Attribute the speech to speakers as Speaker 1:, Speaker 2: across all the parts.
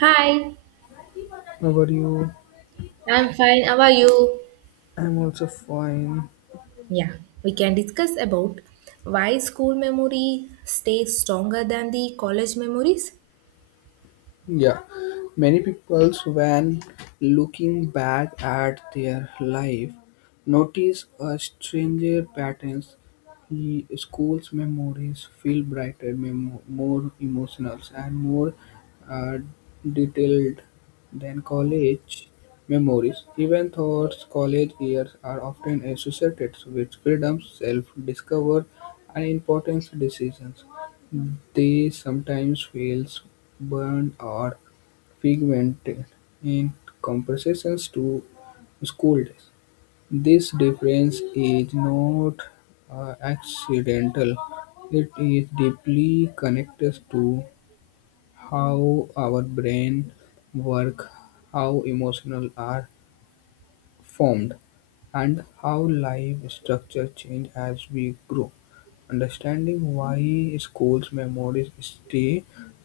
Speaker 1: Hi,
Speaker 2: How are you?
Speaker 1: I'm fine. How are you?
Speaker 2: I'm also fine.
Speaker 1: Yeah, we can discuss about why school memory stays stronger than the college memories.
Speaker 2: Yeah, many people, when looking back at their life, notice a stranger patterns. The school's memories feel brighter, more emotional, and more uh, detailed than college memories. Even though college years are often associated with freedom, self-discovery, and important decisions, they sometimes feels burned or pigmented in comparison to scolds. This difference is not accidental. It is deeply connected to how our brain work, how emotional are formed, and how life structures change as we grow. Understanding why school memories stay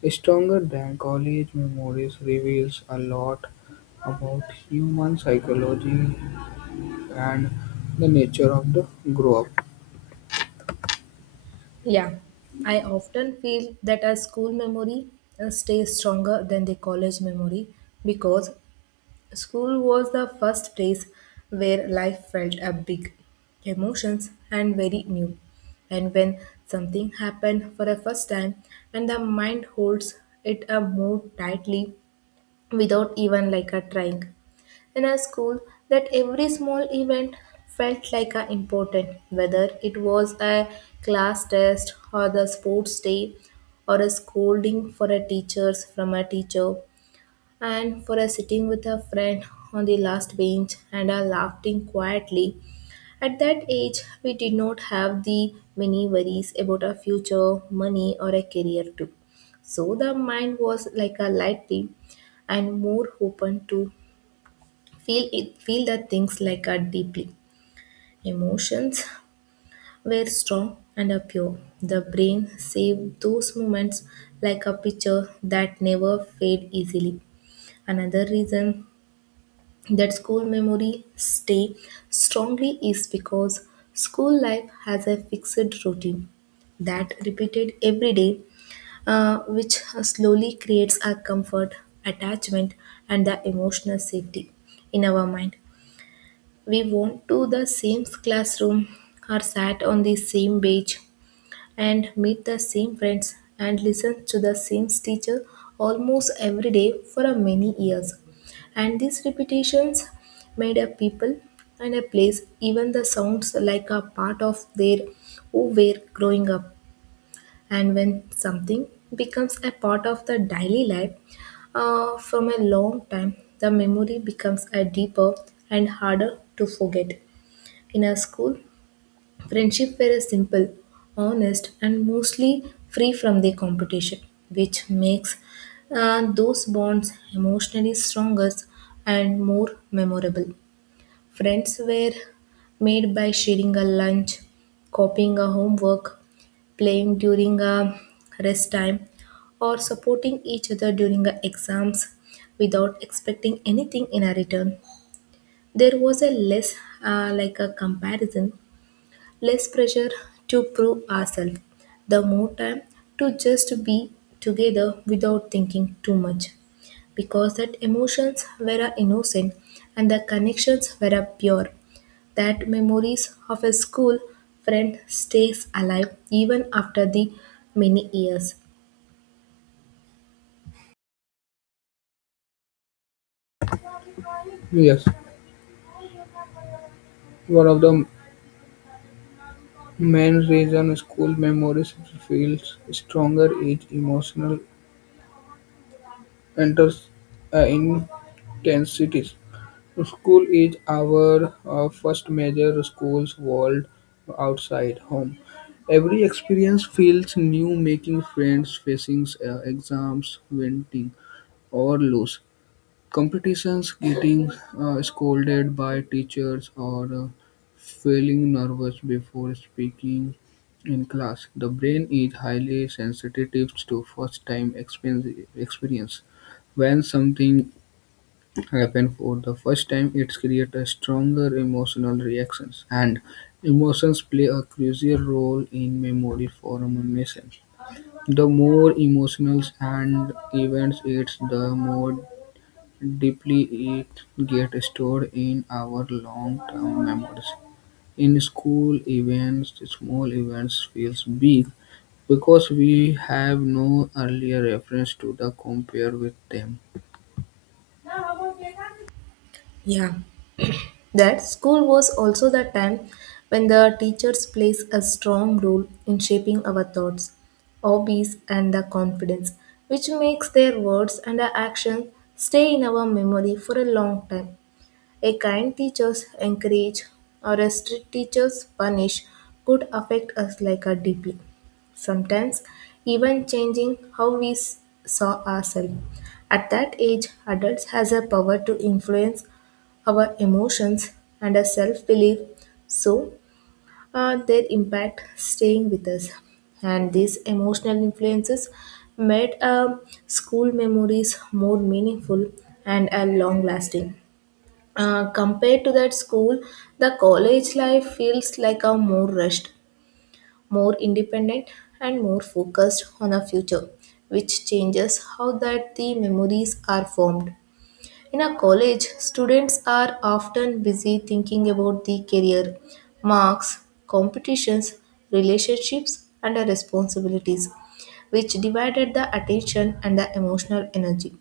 Speaker 2: stronger than college memories reveals a lot about human psychology and the nature of the grow up.
Speaker 1: Yeah, I often feel that our school memory stays stronger than the college memory because school was the first place where life felt a big emotions and very new. And when something happened for the first time and the mind holds it a more tightly without even like a trying. In a school, that every small event felt like a important, whether it was a class test or the sports day or a scolding for a teachers from a teacher and for a sitting with a friend on the last bench and a laughing quietly at that age, we did not have the many worries about our future, money, or a career too. So the mind was like a light beam and more open to feel it, feel the things like a deeply. Emotions were strong and a pure. The brain saved those moments like a picture that never fade easily. Another reason that school memory stay strongly is because school life has a fixed routine that repeated every day which slowly creates a comfort attachment and the emotional safety in our mind. We went to the same classroom or sat on the same bench and meet the same friends and listen to the same teacher almost every day for a many years. And these repetitions made a people and a place, even the sounds like a part of their who were growing up. And when something becomes a part of the daily life from a long time, the memory becomes a deeper and harder to forget. In a school, friendship were simple, honest, and mostly free from the competition, which makes those bonds emotionally stronger and more memorable. Friends were made by sharing a lunch, copying a homework, playing during a rest time, or supporting each other during the exams without expecting anything in a return. There was a less like a comparison, less pressure to prove ourselves, the more time to just be together without thinking too much. Because that emotions were a innocent and the connections were a pure. That memories of a school friend stays alive even after the many years.
Speaker 2: Yes, one of the main reason school memories feels stronger is emotional enters intensities. School is our first major school's world outside home. Every experience feels new, making friends, facing exams, winning or lose competitions, getting scolded by teachers, or feeling nervous before speaking in class. The brain is highly sensitive to first time experience. When something happens for the first time, it creates a stronger emotional reactions, and emotions play a crucial role in memory formation. The more emotional and events, it's the more deeply it gets stored in our long-term memories. In school events, small events feels big because we have no earlier reference to the compare with them.
Speaker 1: Yeah, that school was also the time when the teachers plays a strong role in shaping our thoughts, hobbies, and the confidence, which makes their words and actions stay in our memory for a long time. A kind teachers encourage or a strict teachers punish could affect us like a deeply. Sometimes even changing how we saw ourselves. At that age, adults has a power to influence our emotions and our self-belief. So their impact staying with us. And these emotional influences made school memories more meaningful and long lasting. Compared to that school, the college life feels like a more rushed, more independent, and more focused on a future, which changes how that the memories are formed. In a college, students are often busy thinking about the career, marks, competitions, relationships, and the responsibilities, which divided the attention and the emotional energy.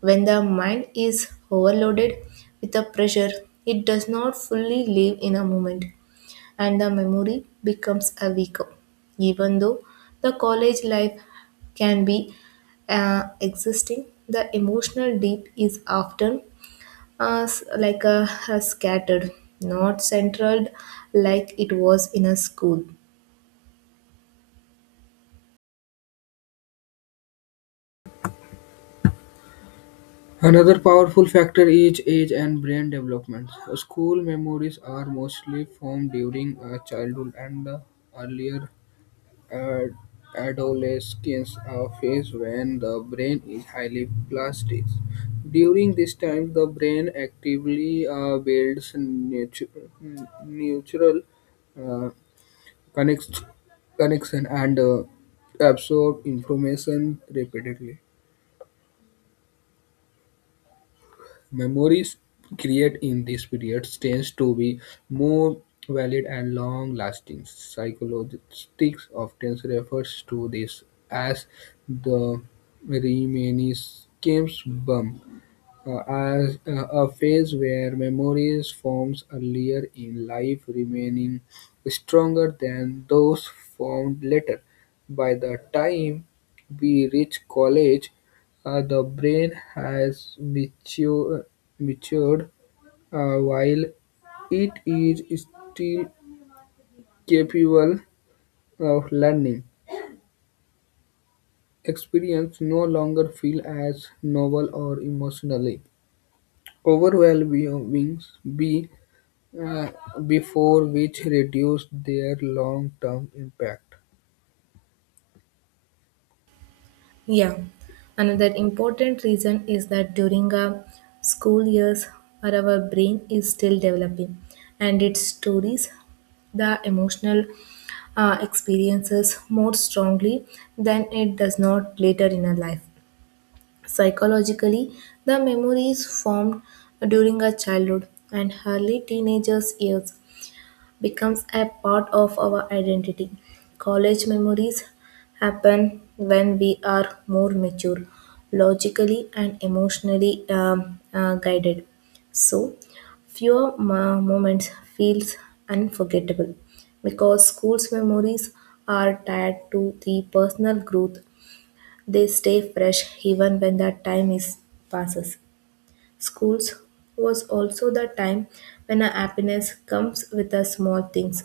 Speaker 1: When the mind is overloaded with a pressure, it does not fully live in a moment and the memory becomes a weaker. Even though the college life can be existing, the emotional deep is often like a scattered, not centered like it was in a school.
Speaker 2: Another powerful factor is age and brain development. School memories are mostly formed during childhood and the earlier Ad- adolescence a phase when the brain is highly plastic. During this time, the brain actively builds natural uh, connects- connection and absorb information repeatedly. Memories created in this period tend to be more valid and long-lasting. Psychologists often refer to this as the reminiscence bump, as a phase where memories forms earlier in life remaining stronger than those formed later. By the time we reach college, the brain has matured while it is still capable of learning. Experience no longer feel as novel or emotionally overwhelming be uh, before which reduce their long-term impact.
Speaker 1: Yeah, another important reason is that during our school years, where our brain is still developing, and its stories, the emotional experiences more strongly than it does not later in our life. Psychologically, the memories formed during our childhood and early teenagers' years becomes a part of our identity. College memories happen when we are more mature, logically and emotionally guided. So, fewer moments feels unforgettable because school's memories are tied to the personal growth. They stay fresh even when that time is passes. Schools was also the time when our happiness comes with the small things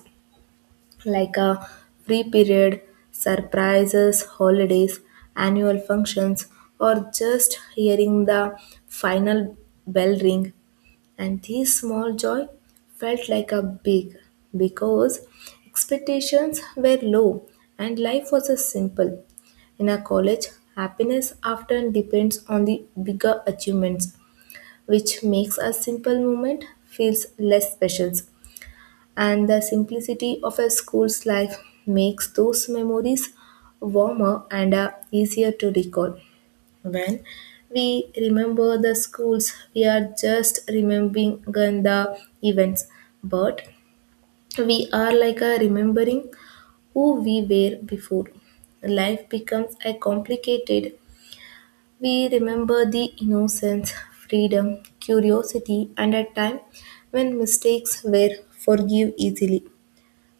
Speaker 1: like a free period, surprises, holidays, annual functions, or just hearing the final bell ring. And this small joy felt like a big because expectations were low and life was a simple. In a college, happiness often depends on the bigger achievements, which makes a simple moment feels less special and the simplicity of a school's life makes those memories warmer and easier to recall. When we remember the schools, we are just remembering the events, but we are like a remembering who we were before. Life becomes a complicated. We remember the innocence, freedom, curiosity, and a time when mistakes were forgive easily.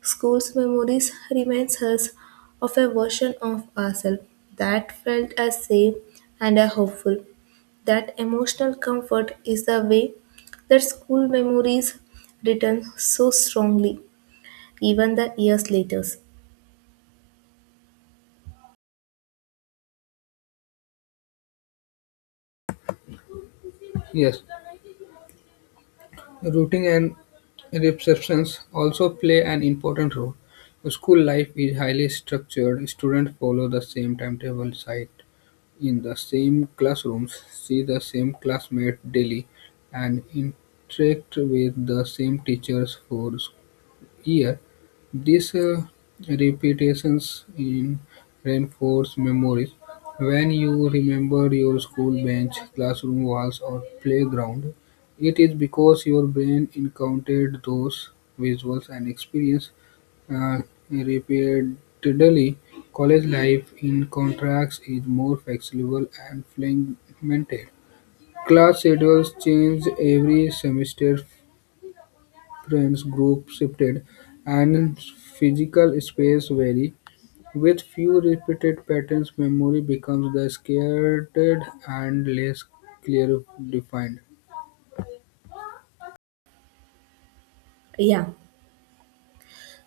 Speaker 1: School's memories reminds us of a version of ourselves that felt as safe and as hopeful. That emotional comfort is the way that school memories return so strongly, even the years later.
Speaker 2: Yes. Routing and receptions also play an important role. School life is highly structured. Students follow the same timetable, sit in the same classrooms, see the same classmates daily, and interact with the same teachers for year. These repetitions in reinforce memories. When you remember your school bench, classroom walls, or playground, it is because your brain encountered those visuals and experience uh, repeatedly. College life, in contrast, is more flexible and fragmented. Class schedules change every semester. Friends group shifted, and physical space varied. With few repeated patterns, memory becomes the scattered and less clear defined.
Speaker 1: Yeah,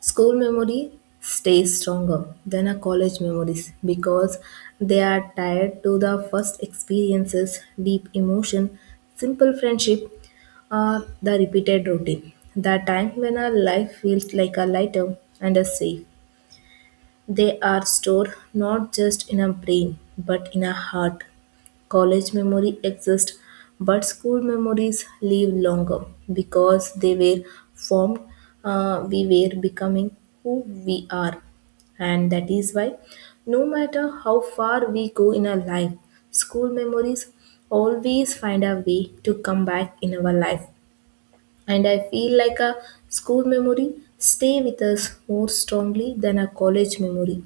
Speaker 1: school memory stays stronger than our college memories because they are tied to the first experiences, deep emotion, simple friendship, the repeated routine. The time when our life feels like a lighter and a safe. They are stored not just in a brain but in a heart. College memory exists, but school memories live longer because they were formed. We were becoming who we are, and that is why, no matter how far we go in our life, school memories always find a way to come back in our life. And I feel like a school memory stay with us more strongly than a college memory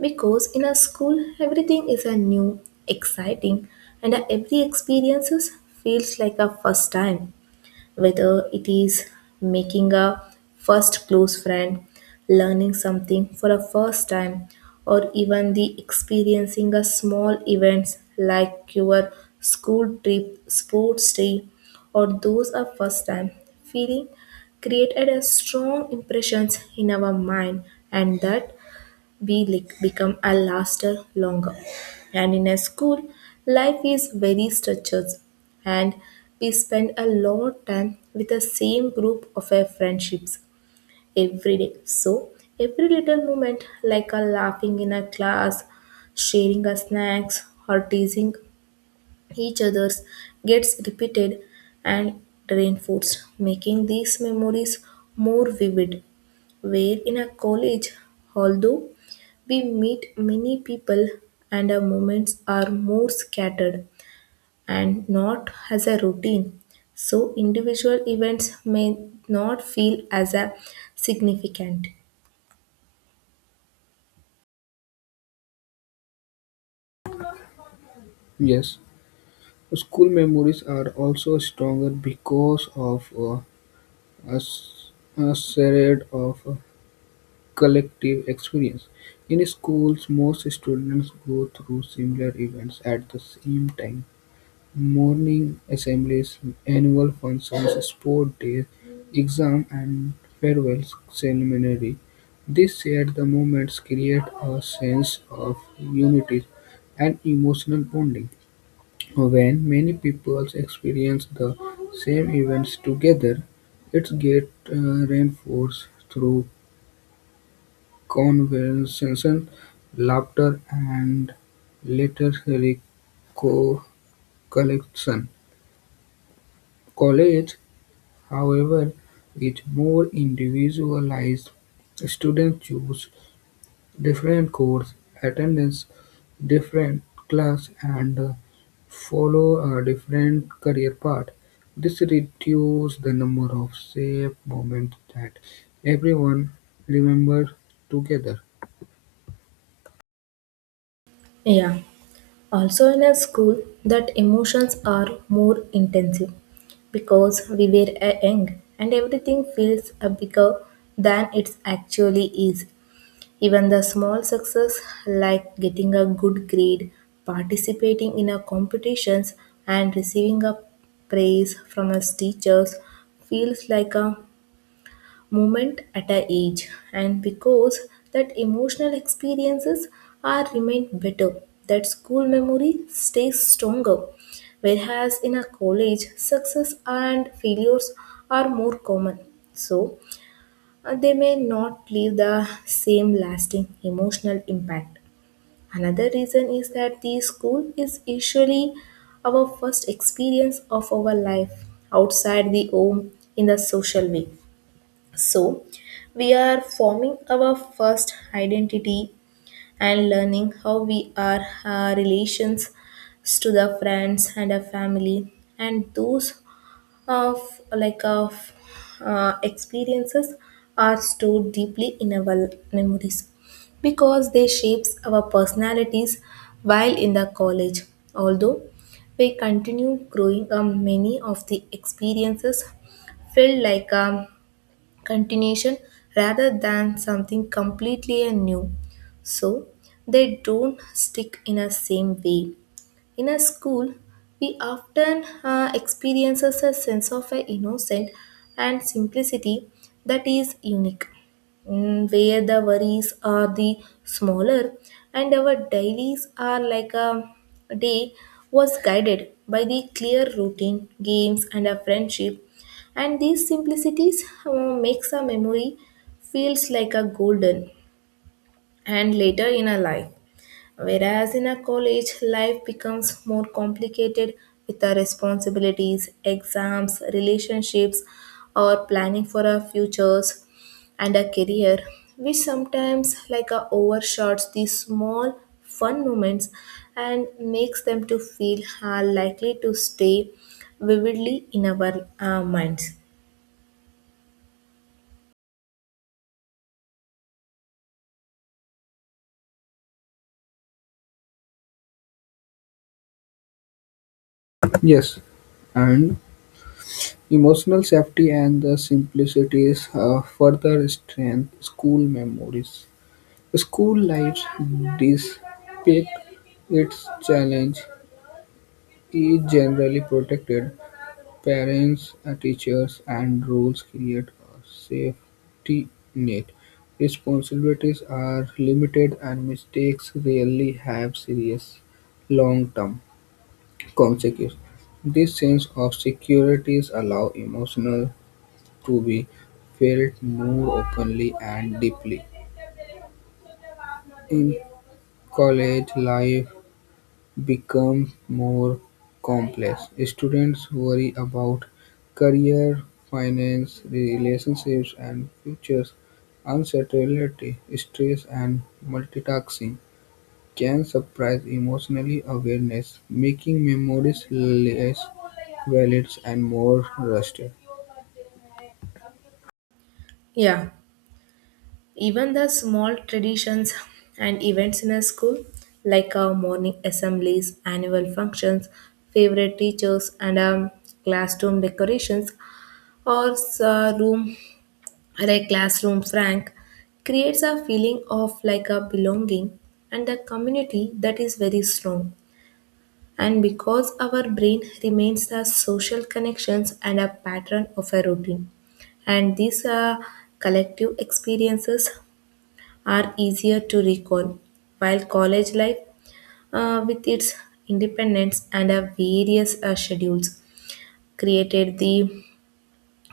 Speaker 1: because in a school everything is a new exciting and every experiences feels like a first time whether it is making a first close friend, learning something for a first time, or even the experiencing a small events like your school trip, sports day, or those are first time feeling created a strong impressions in our mind and that Belic become a laster longer. And in a school, life is very structured and we spend a lot of time with the same group of our friendships every day. So every little moment like a laughing in a class, sharing a snacks or teasing each others gets repeated and reinforced, making these memories more vivid where in a college, although we meet many people and our moments are more scattered and not as a routine. So, individual events may not feel as a significant.
Speaker 2: Yes, school memories are also stronger because of a, s- a shred of collective experience. In schools, most students go through similar events at the same time. Morning assemblies, annual functions, sport days, exams and farewell ceremonies, these shared the moments create a sense of unity and emotional bonding. When many people experience the same events together, it gets reinforced through conversation, laughter, and later recollection. College, however, with more individualized, students choose different course attendance, different class, and follow a different career path. This reduces the number of safe moments that everyone remembers together.
Speaker 1: Yeah. Also, in a school, that emotions are more intensive because we were a young and everything feels a bigger than it actually is. Even the small success, like getting a good grade, participating in a competitions, and receiving a praise from us teachers, feels like a moment at a age. And because that emotional experiences are remain better, that school memory stays stronger. Whereas in a college, success and failures are more common. So they may not leave the same lasting emotional impact. Another reason is that the school is usually our first experience of our life outside the home in the social way. So, we are forming our first identity and learning how we are our relations to the friends and our family and those of like of experiences are stored deeply in our memories because they shapes our personalities while in the college although we continue growing many of the experiences feel like a continuation rather than something completely new so they don't stick in a same way in a school, we often experiences a sense of a innocence and simplicity that is unique, where the worries are the smaller and our dailies are like a day was guided by the clear routine, games and a friendship. And these simplicities makes a memory feels like a golden and later in a life. Whereas in a college, life becomes more complicated with our responsibilities, exams, relationships, or planning for our futures and our career. We sometimes like overshots these small fun moments and makes them to feel are likely to stay vividly in our minds.
Speaker 2: Yes, and emotional safety and the simplicities further strengthen school memories. School life, despite its challenges, is generally protected; parents, teachers, and rules create a safety net. Responsibilities are limited, and mistakes rarely have serious long-term consequences. This sense of security allows emotional to be felt more openly and deeply. In college, life becomes more complex. Students worry about career, finance, relationships, and futures. Uncertainty, stress, and multitasking can suppress emotional awareness, making memories less valid and more rusted.
Speaker 1: Yeah. Even the small traditions and events in a school, like our morning assemblies, annual functions, favorite teachers, and classroom decorations, or room like classroom rank, creates a feeling of like a belonging and a community that is very strong. And because our brain remains the social connections and a pattern of a routine, and these collective experiences are easier to recall, while college life, with its independence and various schedules, created the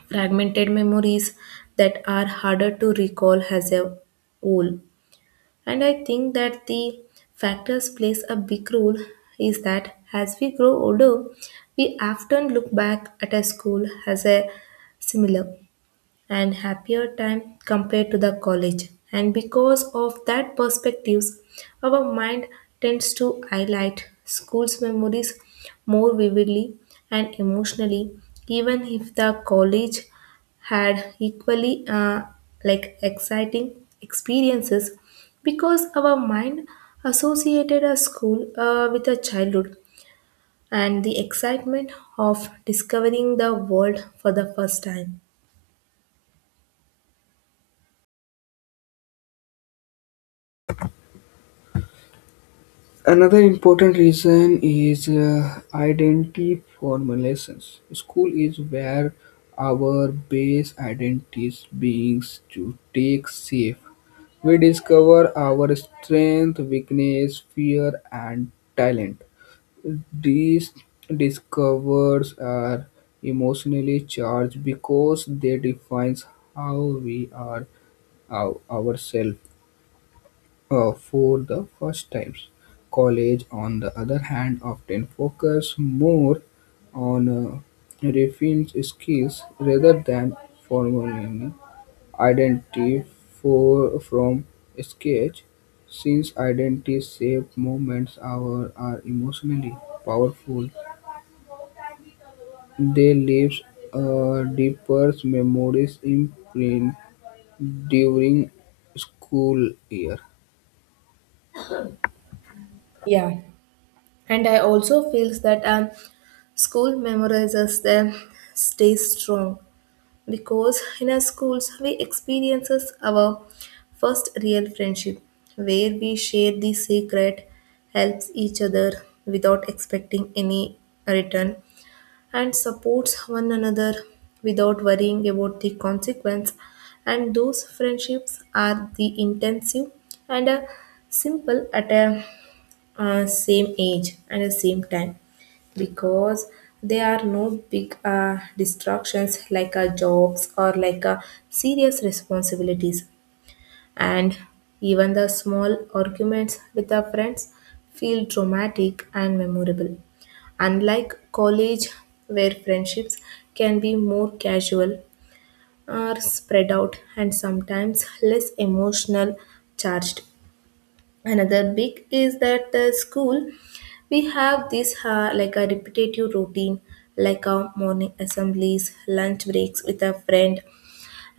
Speaker 1: fragmented memories that are harder to recall as a whole. And I think that the factors plays a big role is that as we grow older, we often look back at a school as a similar and happier time compared to the college. And because of that perspectives, our mind tends to highlight school's memories more vividly and emotionally, even if the college had equally like exciting experiences because our mind associated a school with a childhood and the excitement of discovering the world for the first time.
Speaker 2: Another important reason is identity formulations. School is where our base identities beings to take shape. We discover our strength, weakness, fear, and talent. These discovers are emotionally charged because they defines how we are our, ourselves for the first times. College, on the other hand, often focus more on refined skills rather than formally identity for, from sketch, since identity shaped moments are emotionally powerful. They leave deeper memories imprint during school year.
Speaker 1: Yeah, and I also feels that school memorizes them stay strong because in our schools we experiences our first real friendship where we share the secret helps each other without expecting any return and supports one another without worrying about the consequence, and those friendships are the intensive and simple at a same age and the same time because there are no big distractions like jobs or like serious responsibilities, and even the small arguments with our friends feel dramatic and memorable, unlike college where friendships can be more casual or spread out and sometimes less emotional charged. Another big is that the school we have this like a repetitive routine, like a morning assemblies, lunch breaks with a friend,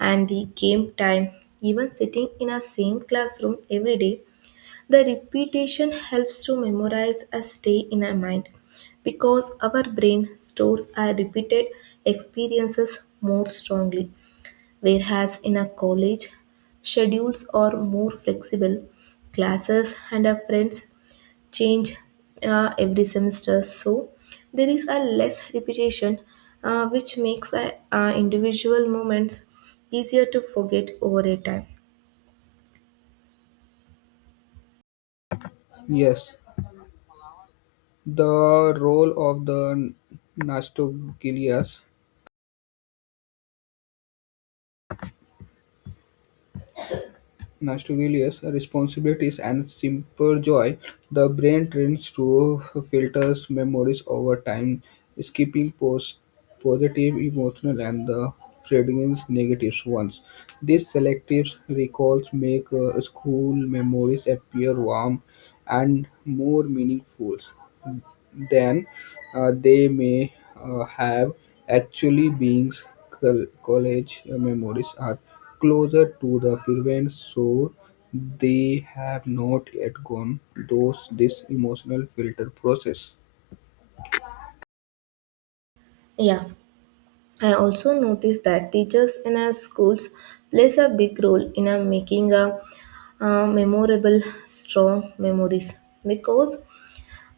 Speaker 1: and the game time, even sitting in a same classroom every day. The repetition helps to memorize and stay in our mind because our brain stores our repeated experiences more strongly. Whereas in a college, schedules are more flexible, classes and our friends change every semester, so there is a less repetition, which makes individual moments easier to forget over a time.
Speaker 2: Yes, the role of the Nastogalias, Nastogalias responsibilities and simple joy. The brain trains to filters memories over time, skipping post positive emotional and the fading negative ones. These selective recalls make school memories appear warm and more meaningful than they may have actually been. College memories are closer to the event, so they have not yet gone through this emotional filter process.
Speaker 1: Yeah, I also noticed that teachers in our schools plays a big role in making a memorable, strong memories because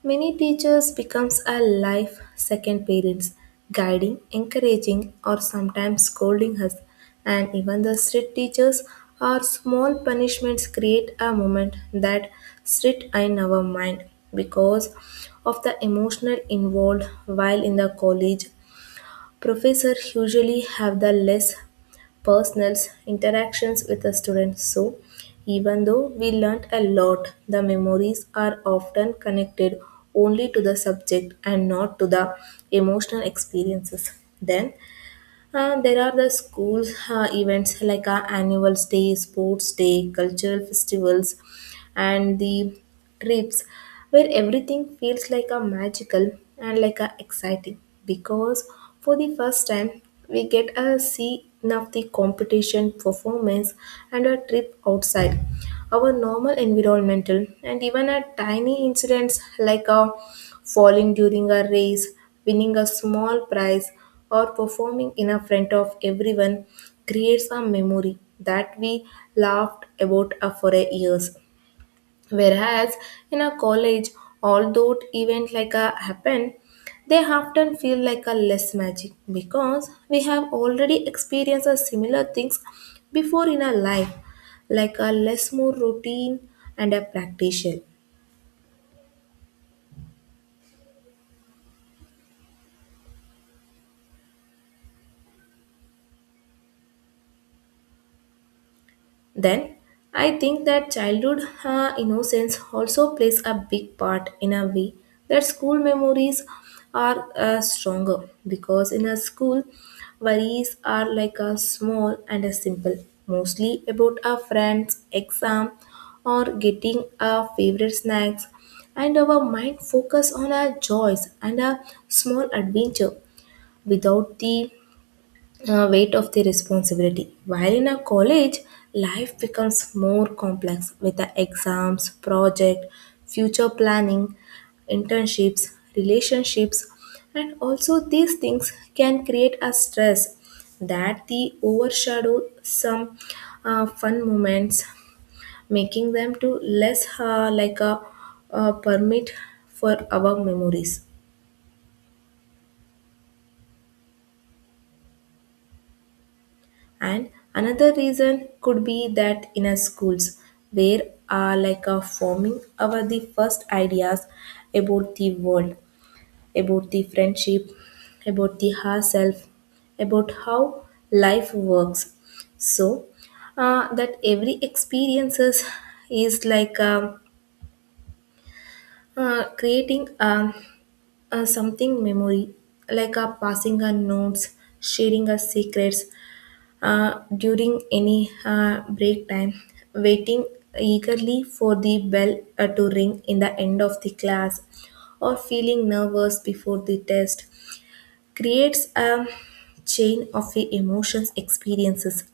Speaker 1: many teachers becomes a life second parents, guiding, encouraging, or sometimes scolding us. And even the strict teachers or small punishments create a moment that sit in our mind because of the emotional involved, while in the college, professors usually have the less personal interactions with the students. So, even though we learned a lot, the memories are often connected only to the subject and not to the emotional experiences. Then, there are the schools events like annual day, sports day, cultural festivals, and the trips where everything feels like a magical and like a exciting because for the first time we get a see of the competition performance and a trip outside our normal environmental, and even a tiny incidents like a falling during a race, winning a small prize, or performing in a front of everyone creates a memory that we laughed about for a years. Whereas in a college, although event like a happen, they often feel like a less magic because we have already experienced a similar things before in our life, like a less more routine and a practical. Then I think that childhood innocence also plays a big part in a way that school memories are stronger because in a school worries are like a small and a simple, mostly about our friends exam or getting our favorite snacks, and our mind focus on our joys and a small adventure without the weight of the responsibility. While in a college, life becomes more complex with the exams, project, future planning, internships, relationships, and also these things can create a stress that the overshadow some fun moments, making them to less a permit for our memories. And another reason could be that in our schools where are like a forming our the first ideas about the world, about the friendship, about the herself, about how life works. So that every experiences is like creating something memory, like a passing our notes, sharing our secrets during any break time, waiting eagerly for the bell to ring in the end of the class, or feeling nervous before the test creates a chain of the emotions experiences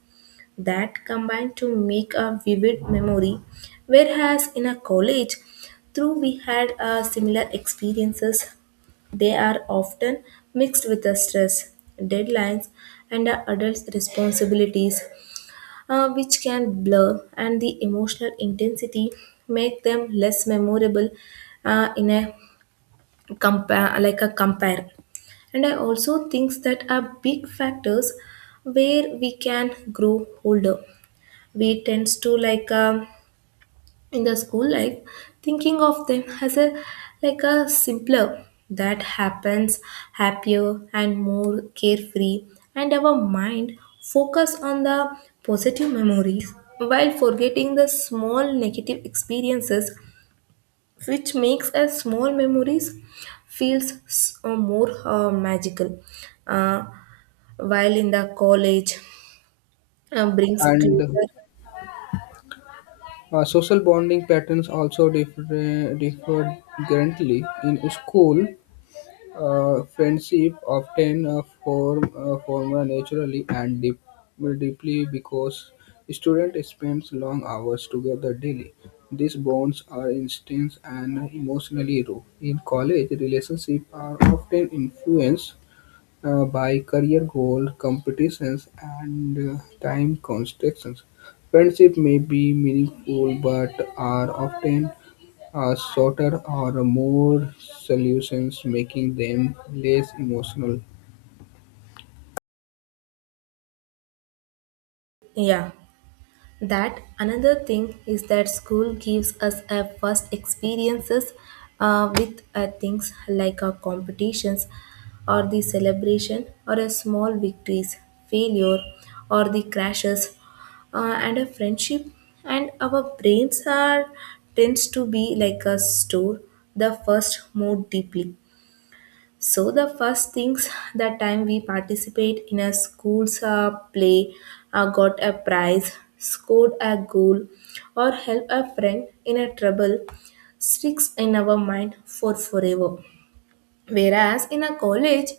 Speaker 1: that combine to make a vivid memory. Whereas in a college, though we had similar experiences, they are often mixed with the stress, deadlines, and the adults' responsibilities, which can blur, and the emotional intensity make them less memorable in a compare like a compare. And I also think that are big factors where we can grow older. We tends to like in the school life thinking of them as a like a simpler that happens happier and more carefree, and our mind focus on the positive memories while forgetting the small negative experiences, which makes a small memories feels more magical, uh, while in the college brings
Speaker 2: And
Speaker 1: closer.
Speaker 2: social bonding patterns also differ differently in school. Friendship often form naturally and deeply because student spends long hours together daily. These bonds are instant and emotionally raw. In college, relationships are often influenced by career goals, competitions, and time constraints. Friendship may be meaningful but are often shorter or more solutions, making them less emotional.
Speaker 1: Yeah, that another thing is that school gives us a first experiences with things like our competitions or the celebration or a small victories, failure, or the crashes and a friendship, and our brains are tends to be like a store the first more deeply. So the first things the time we participate in a school's play, got a prize, scored a goal, or help a friend in a trouble sticks in our mind for forever. Whereas in a college,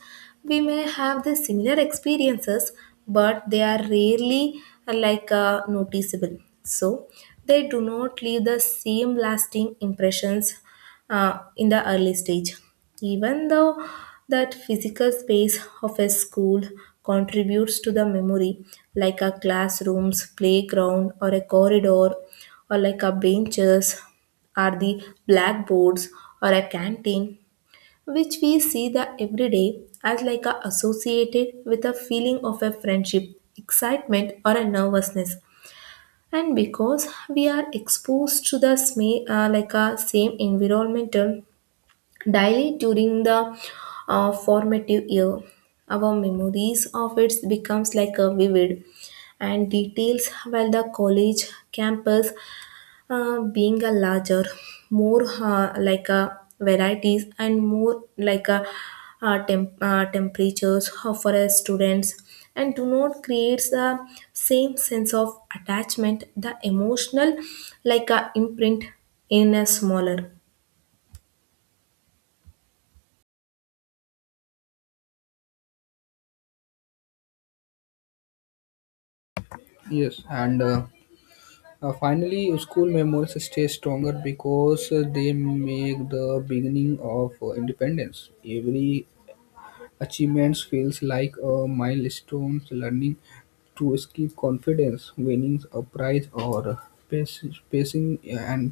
Speaker 1: we may have the similar experiences, but they are rarely noticeable. So they do not leave the same lasting impressions in the early stage. Even though that physical space of a school contributes to the memory, like a classroom's playground or a corridor or like a benches or the blackboards or a canteen, which we see the everyday as like a associated with a feeling of a friendship, excitement or a nervousness, and because we are exposed to the same like a same environmental daily during the formative year, our memories of it becomes like a vivid and details, while the college campus being a larger, more like a varieties and more like a temperatures for a students, and do not creates the same sense of attachment, the emotional like a imprint in a smaller.
Speaker 2: Yes, and finally, school memories stay stronger because they make the beginning of independence. Every achievements feels like a milestone. Learning to ski confidence, winning a prize, or passing an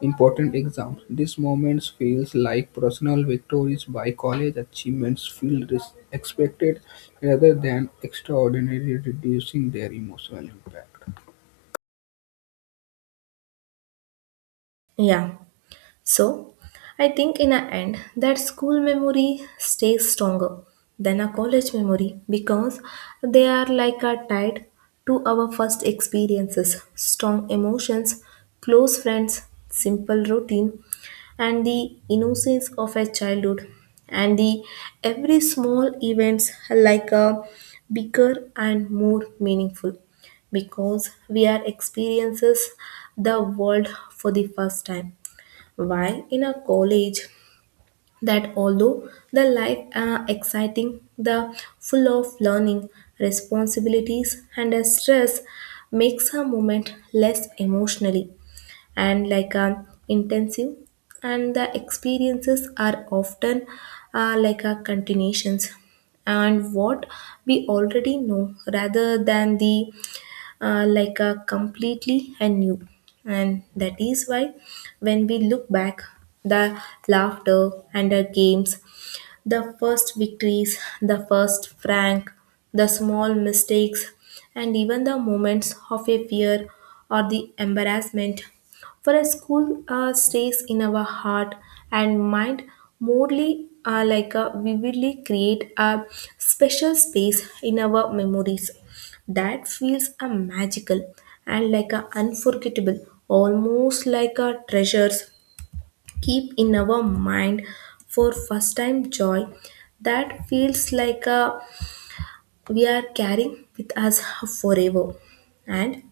Speaker 2: important exam. These moments feels like personal victories by college achievements feel expected rather than extraordinary, reducing their emotional impact.
Speaker 1: Yeah. So, I think in the end that school memory stays stronger than a college memory because they are like a tied to our first experiences, strong emotions, close friends, simple routine, and the innocence of a childhood, and the every small events like a bigger and more meaningful because we are experiences the world for the first time, while in a college that although the life are exciting, the full of learning responsibilities and a stress makes a moment less emotionally and like a intensive, and the experiences are often like a continuations and what we already know rather than the like a completely anew. And that is why when we look back, the laughter and the games, the first victories, the first frank, the small mistakes, and even the moments of a fear or the embarrassment. For a school stays in our heart and mind morely like a vividly, create a special space in our memories that feels a magical and like a unforgettable, almost like a treasures keep in our mind for first time joy that feels like a, we are carrying with us forever. And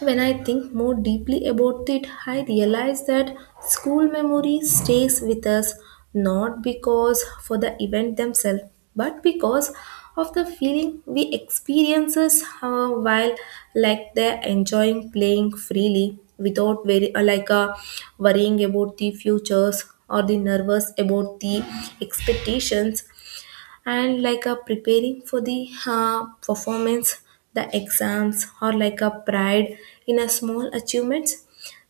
Speaker 1: when I think more deeply about it, I realize that school memory stays with us not because for the event themselves, but because of the feeling we experiences while like they're enjoying playing freely without very worrying about the futures or the nervous about the expectations and like a preparing for the performance, the exams, or like a pride in a small achievements.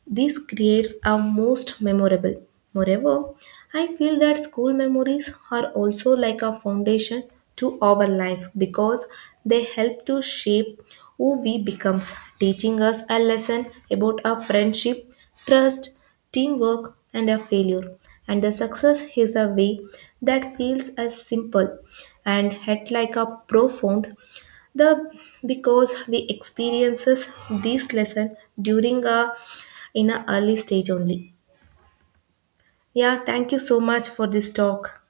Speaker 1: These creates are most memorable. Moreover, I feel that school memories are also like a foundation to our life because they help to shape who we becomes, teaching us a lesson about our friendship, trust, teamwork, and a failure. And the success is a way that feels as simple and yet like a profound the because we experiences this lesson during a in a early stage only. Yeah, thank you so much for this talk.